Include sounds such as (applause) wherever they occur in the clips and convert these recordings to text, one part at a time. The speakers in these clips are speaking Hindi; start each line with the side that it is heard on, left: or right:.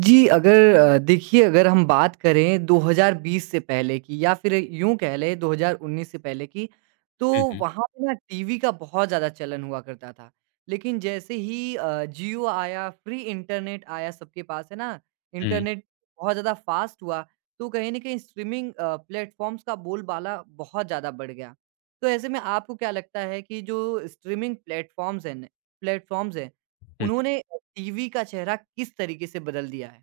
right: जी, अगर देखिए अगर हम बात करें 2020 से पहले की या फिर यूँ कह लें 2019 से पहले की, तो
left: हुँ, हुँ।
right: वहाँ पे ना टीवी का बहुत ज़्यादा चलन हुआ करता था। लेकिन जैसे ही जियो आया, फ्री इंटरनेट आया सबके पास, है ना?
left: हुँ,
right: इंटरनेट बहुत ज़्यादा फ़ास्ट हुआ, तो कहीं न कहीं स्ट्रीमिंग प्लेटफ़ॉर्म्स का बोलबाला बहुत ज़्यादा बढ़ गया। तो ऐसे में आपको क्या लगता है कि जो स्ट्रीमिंग प्लेटफ़ॉर्म्स हैं न प्लेटफ़ॉर्म्स हैं,
left: हुँ।
right: उन्होंने टीवी का चेहरा किस तरीके से बदल दिया है?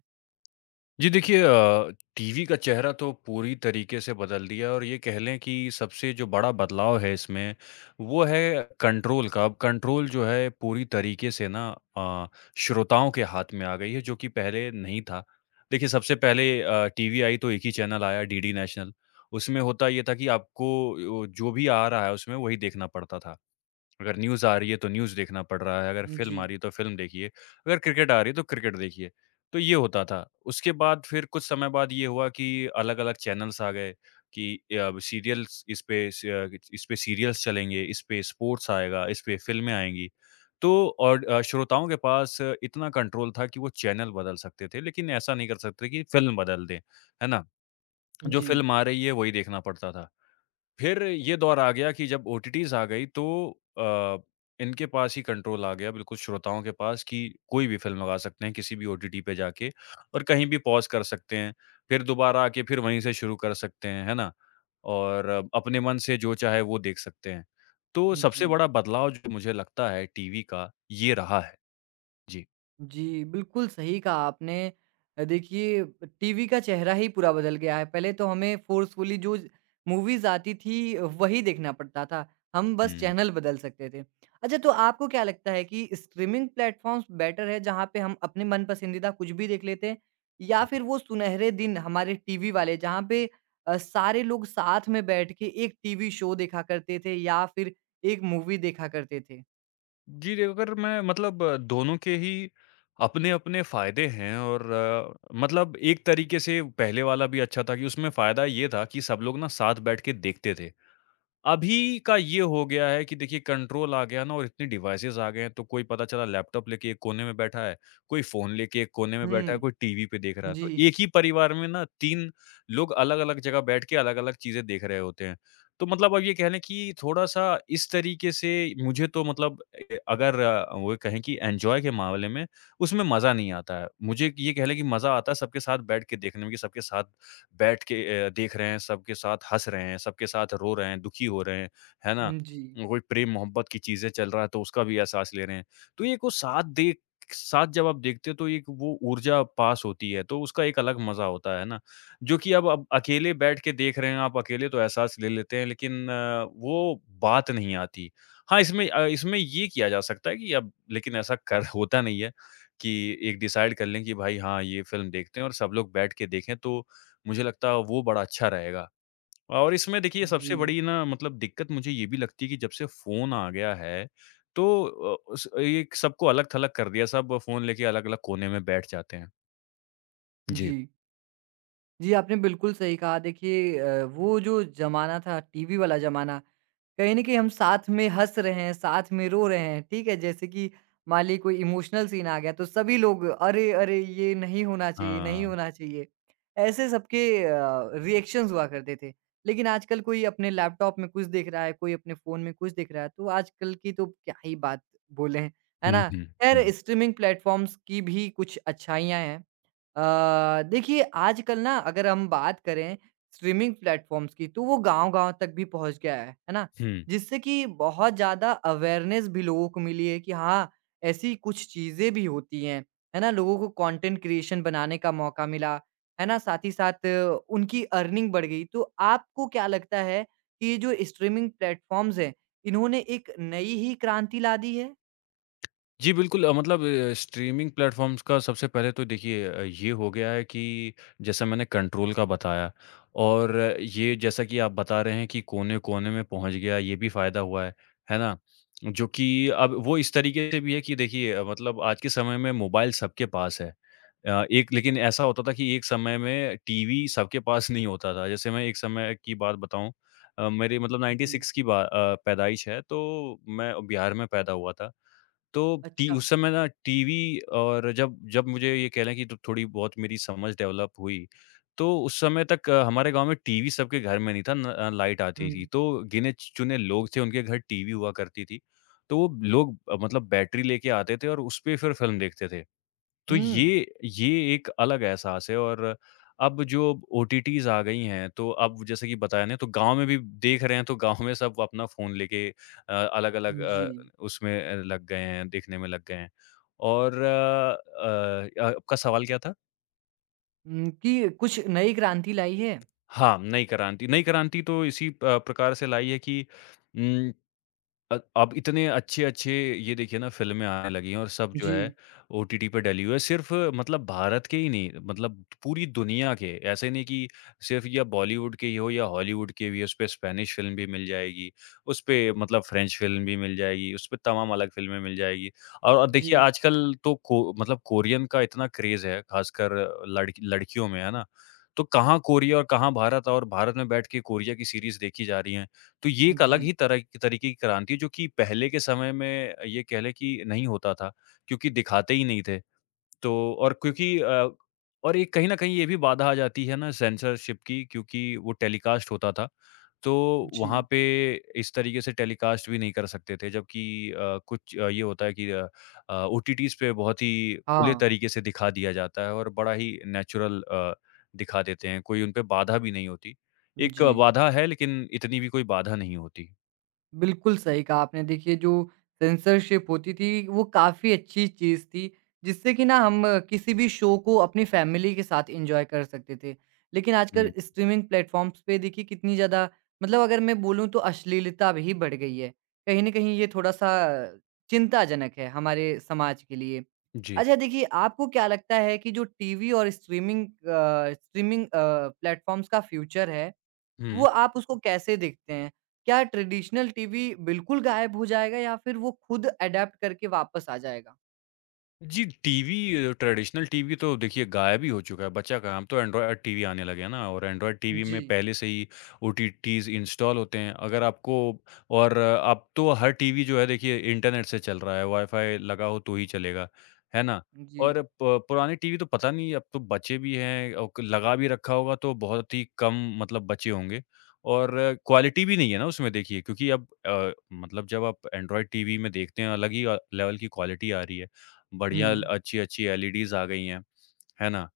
left: जी देखिए टीवी का चेहरा तो पूरी तरीके से बदल दिया और ये कह लें कि सबसे जो बड़ा बदलाव है इसमें, वो है कंट्रोल का। अब कंट्रोल जो है पूरी तरीके से ना अ, श्रोताओं के हाथ में आ गई है जो कि पहले नहीं था। देखिए सबसे पहले टीवी आई तो एक ही चैनल आया डीडी नेशनल। उसमें होता ये था कि आपको जो भी आ रहा है उसमें वही देखना पड़ता था। अगर न्यूज़ आ रही है तो न्यूज़ देखना पड़ रहा है, अगर
right: जी,
left: फ़िल्म आ रही है तो फ़िल्म देखिए, अगर क्रिकेट आ रही है तो क्रिकेट देखिए। तो ये होता था। उसके बाद फिर कुछ समय बाद ये हुआ कि अलग-अलग चैनल्स आ गए कि अब सीरियल्स इस पे सीरियल्स चलेंगे, इस पे स्पोर्ट्स आएगा, इस पे फ़िल्में आएँगी। तो और श्रोताओं के पास इतना कंट्रोल था कि वो चैनल बदल सकते थे, लेकिन ऐसा नहीं कर सकते कि फ़िल्म बदल दें, है ना? जो
right: जी,
left: फ़िल्म आ रही है वही देखना पड़ता था। फिर ये दौर आ गया कि जब ओटीटीज़ आ गई तो अ, इनके पास ही कंट्रोल आ गया बिल्कुल श्रोताओं के पास कि कोई भी फ़िल्म लगा सकते हैं किसी भी ओटीटी पे जाके और कहीं भी पॉज़ कर सकते हैं। फिर दोबारा आके फिर वहीं से शुरू कर सकते हैं, है ना? और अपने मन से जो चाहे वो देख सकते हैं। तो सबसे
right: जी,
left: बड़ा बदलाव जो मुझे लगता है टीवी का, ये रहा है। जी।
right: जी, बिल्कुल सही कहा आपने। देखिए टीवी का चेहरा ही पूरा बदल गया है। पहले तो हमें फ़ोर्सफुली जो मूवीज़ आती थी वही देखना पड़ता था, हम बस
left: हुँ।
right: चैनल बदल सकते थे। अच्छा तो आपको क्या लगता है कि स्ट्रीमिंग प्लेटफ़ॉर्म्स बेटर है जहाँ पे हम अपने मन पसंदीदा कुछ भी देख लेते हैं? या फिर वो सुनहरे दिन हमारे टीवी वाले जहाँ पे सारे लोग साथ में बैठ के एक टीवी शो देखा करते थे या फिर एक मूवी देखा करते थे?
left: जी, देखो अगर मैं मतलब दोनों के ही अपने-अपने फ़ायदे हैं और मतलब एक तरीके से पहले वाला भी अच्छा था कि उसमें फ़ायदा ये था कि सब लोग ना साथ बैठ के देखते थे। अभी का ये हो गया है कि देखिए कंट्रोल आ गया ना और इतने डिवाइसेस आ गए हैं तो कोई पता चला लैपटॉप लेके एक कोने में बैठा है, कोई फ़ोन लेके एक कोने में बैठा है,
right: हुँ।
left: कोई टीवी पे देख रहा है।
right: जी।
left: तो एक ही परिवार में ना 3 लोग अलग-अलग जगह बैठ के अलग-अलग चीज़ें देख रहे होते हैं। तो मतलब आप ये कह लें कि थोड़ा-सा इस तरीके से मुझे तो मतलब ए अगर वो कहें कि एन्जॉय के मामले में उसमें मज़ा नहीं आता है। मुझे ये कह लें कि मज़ा आता है सबके साथ बैठ के देखने में कि सबके साथ बैठ के देख रहे हैं, सबके साथ हँस रहे हैं, सबके साथ रो रहे हैं, दुखी हो रहे हैं, है ना?
right: जी।
left: कोई प्रेम-मोहब्बत की चीज़ें चल रहा है तो उसका भी एहसास ले रहे हैं। तो ये कुछ साथ जब आप देखते हो तो एक वो ऊर्जा पास होती है, तो उसका एक अलग मज़ा होता है ना? जो कि अब अकेले बैठ के देख रहे हैं आप, अकेले तो एहसास ले लेते हैं लेकिन वो बात नहीं आती। हाँ, इसमें अ, इसमें ये किया जा सकता है कि अब लेकिन ऐसा कर होता नहीं है कि एक डिसाइड कर लें कि भाई हाँ, ये फ़िल्म देखते हैं और सब लोग बैठ के देखें तो मुझे लगता है वो बड़ा अच्छा रहेगा। और इसमें देखिए
right: जी।
left: सबसे बड़ी ना मतलब दिक्कत मुझे ये भी लगती है कि जब से फ़ोन आ गया है, तो उस एक सबको अलग-थलग कर दिया, सब फ़ोन लेके अलग-अलग कोने में बैठ जाते हैं। जी।
right: जी। जी, आपने बिल्कुल सही कहा देखिए वो जो ज़माना था टीवी वाला ज़माना, कहीं न कहीं हम साथ में हँस रहे हैं, साथ में रो रहे हैं, ठीक है? जैसे कि मान लीजिए कोई इमोशनल सीन आ गया तो सभी लोग अरे! अरे! ये नहीं होना चाहिए, नहीं
left: हाँ।
right: होना चाहिए। ऐसे सबके रिएक्शंस हुआ करते थे। लेकिन आजकल कोई अपने लैपटॉप में कुछ देख रहा है, कोई अपने फ़ोन में कुछ देख रहा है, तो आजकल की तो क्या ही बात बोलें, है
left: हुँ,
right: ना?
left: हुँ,
right: खैर
left: हुँ,
right: स्ट्रीमिंग प्लेटफ़ॉर्म्स की भी कुछ अच्छाइयाँ हैं। देखिए आजकल ना अगर हम बात करें स्ट्रीमिंग प्लेटफॉर्म्स की, तो वो गाँव-गाँव तक भी पहुँच गया है ना?
left: हुँ।
right: जिससे कि बहुत ज़्यादा अवेयरनेस भी लोगों को मिली है कि हाँ, ऐसी कुछ चीज़ें भी होती हैं, है ना? लोगों को कंटेंट क्रिएशन बनाने का मौका मिला, है ना? साथ ही साथ उनकी अर्निंग बढ़ गई। तो आपको क्या लगता है कि ये जो स्ट्रीमिंग प्लेटफॉर्म्स हैं, इन्होंने एक नई ही क्रांति ला दी है?
left: जी, बिल्कुल मतलब स्ट्रीमिंग प्लेटफ़ॉर्म्स का सबसे पहले तो देखिए ये हो गया है कि जैसा मैंने कंट्रोल का बताया और ये जैसा कि आप बता रहे हैं कि कोने-कोने में पहुँच गया, ये भी फ़ायदा हुआ है ना? जो कि अब वो इस तरीके से भी है कि देखिए मतलब आज के समय में मोबाइल सबके पास है। एक लेकिन ऐसा होता था कि एक समय में टीवी सबके पास नहीं होता था। जैसे मैं एक समय की बात बताऊँ मेरी मतलब
right: जी।
left: 96 की पैदाइश है, तो मैं बिहार में पैदा हुआ था। तो टी
right: अच्छा।
left: उस समय ना टीवी और जब जब मुझे ये कह लें कि तो थोड़ी बहुत मेरी समझ डेवलप हुई, तो उस समय तक हमारे गाँव में टीवी सबके घर में नहीं था न लाइट
right: हुँ।
left: आती थी। तो गिने-चुने लोग थे, उनके घर टीवी हुआ करती थी। तो वो लोग मतलब बैटरी लेके आते थे और उसपे फिर फ़िल्म देखते थे। तो
right: हुँ।
left: ये एक अलग एहसास है और अब जो ओटीटीज़ आ गई हैं, तो अब जैसे कि बताया ना, तो गाँव में भी देख रहे हैं, तो गाँव में सब अपना फ़ोन लेके अलग-अलग
right: जी।
left: उसमें लग गए हैं, देखने में लग गए हैं। और आपका सवाल क्या था?
right: कि कुछ नई क्रांति लाई है?
left: हाँ, नई क्रांति तो इसी प्रकार से लाई है कि उम अब इतने अच्छे-अच्छे ये देखिए ना फ़िल्में आने लगी हैं और सब जो है
right: जी,
left: ओटीटी पे डली हुई है। सिर्फ़ मतलब भारत के ही नहीं मतलब पूरी दुनिया के, ऐसे नहीं कि सिर्फ़ या बॉलीवुड के ही हो या हॉलीवुड के भी, उसपे स्पेनिश फ़िल्म भी मिल जाएगी, उसपे मतलब फ्रेंच फ़िल्म भी मिल जाएगी, उसपे तमाम अलग फ़िल्में मिल जाएगी। और देखिए
right: जी,
left: आजकल तो को मतलब कोरियन का इतना क्रेज़ है, ख़ासकर लड़की लड़कियों में, है ना? तो कहाँ कोरिया और कहाँ भारत और भारत में बैठ के कोरिया की सीरीज़ देखी जा रही हैं। तो ये एक अलग
right: जी,
left: ही तरह की तरीके की क्रांति है जो कि पहले के समय में ये कह लें कि नहीं होता था, क्योंकि दिखाते ही नहीं थे। तो और क्योंकि और एक कहीं न कहीं ये भी बाधा आ जाती है ना सेंसरशिप की क्योंकि वो टेलीकास्ट होता था। तो
right: जी।
left: वहाँ पे इस तरीके से टेलीकास्ट भी नहीं कर सकते थे जबकि कुछ ये होता है कि ओटीटीज़ पे बहुत ही खुले
right: हाँ,
left: तरीके से दिखा दिया जाता है और बड़ा ही नेचुरल दिखा देते हैं, कोई उन पे बाधा भी नहीं होती। एक
right: जी।
left: बाधा है लेकिन इतनी भी कोई बाधा नहीं होती।
right: बिल्कुल सही कहा आपने। देखिए जो सेंसरशिप होती थी, वो काफ़ी अच्छी चीज़ थी, जिससे कि ना हम किसी भी शो को अपनी फैमिली के साथ एन्जॉय कर सकते थे। लेकिन आजकल
left: हुँ।
right: स्ट्रीमिंग प्लेटफ़ॉर्म्स पे देखिए कितनी ज़्यादा मतलब अगर मैं बोलूँ तो अश्लीलता भी बढ़ गई है। कहीं न कहीं ये थोड़ा-सा चिंताजनक है हमारे समाज के लिए।
left: जी।
right: अच्छा देखिए, आपको क्या लगता है कि जो टीवी और स्ट्रीमिंग प्लेटफ़ॉर्म्स का फ्यूचर है, वो
left: हुँ।
right: आप उसको कैसे देखते हैं? क्या ट्रेडिशनल टीवी बिल्कुल गायब हो जाएगा या फिर वो खुद अडैप्ट करके वापस आ जाएगा?
left: जी, टीवी ट्रेडिशनल टीवी तो देखिए गायब ही हो चुका है, बचा कहाँ? अब तो एंड्रॉयड टीवी आने लगे हैं ना और एंड्रॉयड टीवी में
right: जी,
left: पहले से ही ओटीटीज़ इंस्टॉल होते हैं। अगर आपको और अब तो हर टीवी जो है देखिए इंटरनेट से चल रहा है, वाईफ़ाई लगा हो तो ही चलेगा, है ना?
right: जी।
left: और प पुराने टीवी तो पता नहीं अब तो बचे भी हैं औ क लगा भी रखा होगा तो बहुत ही कम मतलब बचे होंगे और क्वालिटी भी नहीं है ना उसमें देखिए क्योंकि अब मतलब जब आप एंड्रॉयड टीवी में देखते हैं अलग ही लेवल की क्वालिटी आ रही है।
right: हुँ,
left: बढ़िया ल अच्छी-अच्छी एलईडीज़ आ गई हैं, है ना?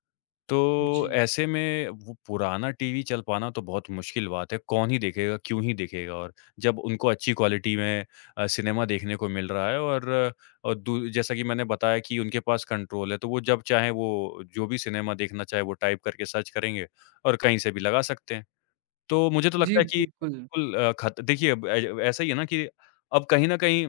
right: जी।
left: तो ऐसे में वो पुराना टीवी चल पाना तो बहुत मुश्किल बात है, कौन ही देखेगा, क्यों ही देखेगा और जब उनको अच्छी क्वालिटी में सिनेमा देखने को मिल रहा है और और दू जैसा कि मैंने बताया कि उनके पास कंट्रोल है, तो वो जब चाहें वो जो भी सिनेमा देखना चाहे वो टाइप करके सर्च करेंगे और कहीं से भी लगा सकते हैं। तो मुझे तो
right: जी,
left: लगता है कि
right: बिल्कुल।
left: बिल्कुल खत देखिए अब ए ऐसा ही है ना कि अब कहीं न कहीं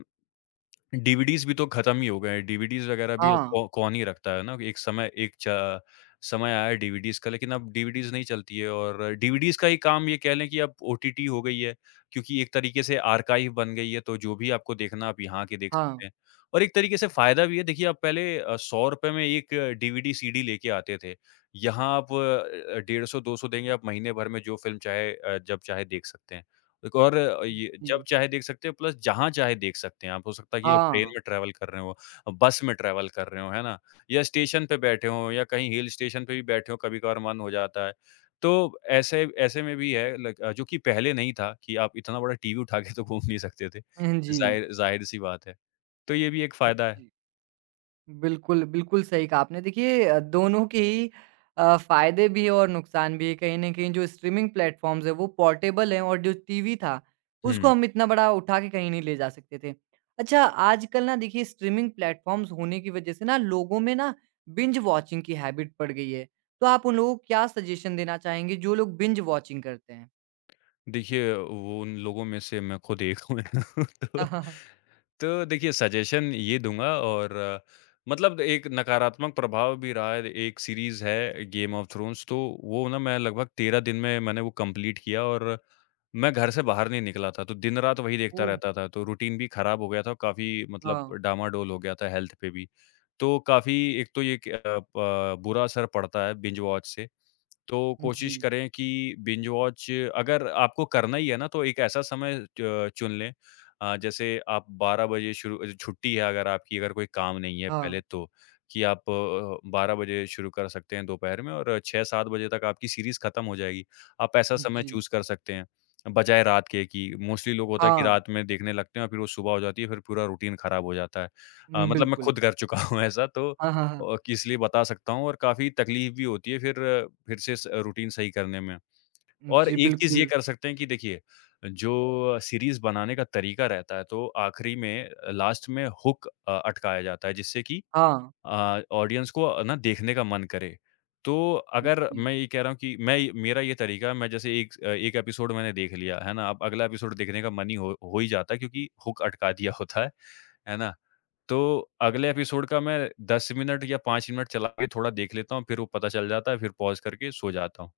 left: डीवीडीज़ भी तो ख़त्म ही हो गए हैं, डीवीडीज़ वग़ैरह भी अब
right: हाँ,
left: कौ कौन ही रखता है ना? एक समय एक च समय आया डीवीडीज़ का लेकिन अब डीवीडीज़ नहीं चलती है और डीवीडीज़ का ही काम ये कह लें कि अब ओटीटी हो गई है, क्योंकि एक तरीके से आर्काइव बन गई है, तो जो भी आपको देखना आप यहाँ आके देख
right: हाँ।
left: सकते हैं। और एक तरीके से फ़ायदा भी है, देखिए आप पहले ₹100 में एक डीवीडी, सीडी लेके आते थे, यहाँ आप 150 200 देंगे, आप महीने भर में जो फ़िल्म चाहे जब चाहे देख सकते हैं। एक और ये जब
right: जी,
left: चाहे देख सकते हैं प्लस जहाँ चाहे देख सकते हैं आप। हो सकता है कि आप ट्रेन
right: हाँ।
left: में ट्रैवल कर रहे हो, बस में ट्रैवल कर रहे हो, है ना? या स्टेशन पे बैठे हो या कहीं हिल स्टेशन पे भी बैठे हो, कभी-कभार मन हो जाता है। तो ऐसे ऐसे में भी है लाइक जो कि पहले नहीं था कि आप इतना बड़ा टीवी उठा के तो घूम नहीं सकते थे।
right: हाँ जी।
left: ज़ाहिर-सी बात है। तो ये भी एक फ़ायदा है।
right: जी। बिल्कुल, बिल्कुल सही कहा आपने। देखिए दोनों के ही फ़ायदे भी हैं और नुकसान भी हैं। कहीं न कहीं जो स्ट्रीमिंग प्लेटफ़ॉर्म्स हैं वो पोर्टेबल हैं और जो टीवी था, उसको
left: हुँ।
right: हम इतना बड़ा उठा के कहीं नहीं ले जा सकते थे। अच्छा आजकल ना देखिए स्ट्रीमिंग प्लेटफ़ॉर्म्स होने की वज़ह से ना लोगों में ना बिंज वॉचिंग की हैबिट पड़ गई है। तो आप उन लोगों को क्या सजेशन देना चाहेंगे जो लोग बिंज वॉचिंग करते हैं?
left: देखिए, वो उन लोगों में से मैं खुद एक हूँ। (laughs) तो
right: (laughs)
left: तो देखिए सजेशन ये दूँगा और मतलब एक नकारात्मक प्रभाव भी रहा है। एक सीरीज़ है गेम ऑफ थ्रोन्स तो वो ना मैं लगभग 13 दिन में मैंने वो कंप्लीट किया और मैं घर से बाहर नहीं निकला था। तो दिन-रात वही देखता
right: ओह!
left: रहता था। तो रूटीन भी खराब हो गया था और काफ़ी मतलब
right: हाँ।
left: डामाडोल हो गया था हेल्थ पे भी। तो काफ़ी एक तो ये क अ, प बुरा असर पड़ता है बिंज वॉच से। तो
right: जी।
left: कोशिश करें कि बिंज वॉच अगर आपको करना ही है ना तो एक ऐसा समय च चुन लें जैसे आप 12 बजे छुट्टी है अगर आपकी अगर कोई काम नहीं है
right: हाँ।
left: पहले तो, कि आप 12 बजे शुरू कर सकते हैं दोपहर में और 6-7 बजे तक आपकी सीरीज़ खत्म हो जाएगी। आप ऐसा समय
right: जी।
left: चूज़ कर सकते हैं, बजाए रात के कि मोस्टली लोग होता है कि
right: हाँ।
left: रात में देखने लगते हैं और फिर वो सुबह हो जाती है, फिर पूरा रूटीन खराब हो जाता है।
right: हुँ,
left: मतलब मैं
right: बिल्कुल।
left: खुद कर चुका (laughs) हूँ ऐसा तो
right: (laughs) हाँ, हाँ, हाँ।
left: कि इसलिए बता सकता हूँ और काफ़ी तकलीफ़ भी होती है फिर फिर से स रूटीन सही करने में। और
right: जी,
left: एक चीज़ ये
right: बिल्कुल।
left: कर सकते हैं कि देखिए, जो सीरीज़ बनाने का तरीका रहता है तो आखिरी में लास्ट में हुक अटकाया जाता है जिससे कि
right: हाँ,
left: ऑडियंस को ना देखने का मन करे। तो अगर
right: जी।
left: मैं ये कह रहा हूँ कि मैं मेरा ये तरीका है मैं जैसे एक 1 एपिसोड मैंने देख लिया, है ना? अब अगला एपिसोड देखने का मन ही हो ही जाता है क्योंकि हुक अटका दिया होता है ना? तो अगले एपिसोड का मैं 10 मिनट या 5 मिनट चला के थोड़ा देख लेता हूँ, फिर वो पता चल जाता है, फिर पॉज़ करके सो जाता हूँ।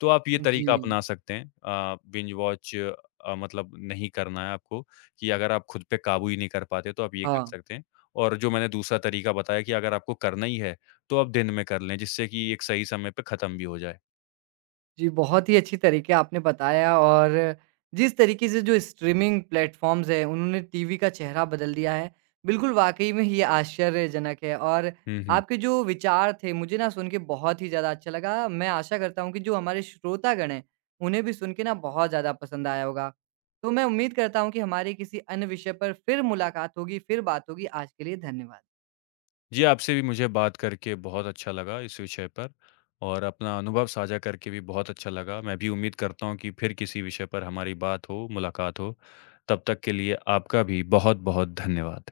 left: तो आप ये
right: जी,
left: तरीका अपना सकते हैं बिंज वॉच मतलब नहीं करना है आपको कि अगर आप खुद पे काबू ही नहीं कर पाते, तो आप ये कर
right: हाँ।
left: सकते हैं। और जो मैंने दूसरा तरीका बताया कि अगर आपको करना ही है, तो आप दिन में कर लें, जिससे कि एक सही समय पे खत्म भी हो जाए।
right: जी, बहुत ही अच्छी तरीके आपने बताया और जिस तरीके से जो स्ट्रीमिंग प्लेटफ़ॉर्म्स हैं, उन्होंने टीवी का चेहरा बदल दिया है, बिल्कुल वाक़ई में ये आश्चर्यजनक है और
left: हुँ, हुँ।
right: आपके जो विचार थे, मुझे ना सुन के बहुत ही ज़्यादा अच्छा लगा। मैं आशा करता हूँ कि जो हमारे श्रोतागण हैं, उन्हें भी सुन के ना बहुत ज़्यादा पसंद आया होगा। तो मैं उम्मीद करता हूँ कि हमारी किसी अन्य विषय पर फिर मुलाकात होगी, फिर बात होगी। आज के लिए धन्यवाद।
left: जी, आपसे भी मुझे बात करके बहुत अच्छा लगा इस विषय पर और अपना अनुभव साझा करके भी बहुत अच्छा लगा। मैं भी उम्मीद करता हूँ कि फिर किसी विषय पर हमारी बात हो, मुलाकात हो। तब तक के लिए आपका भी बहुत-बहुत धन्यवाद।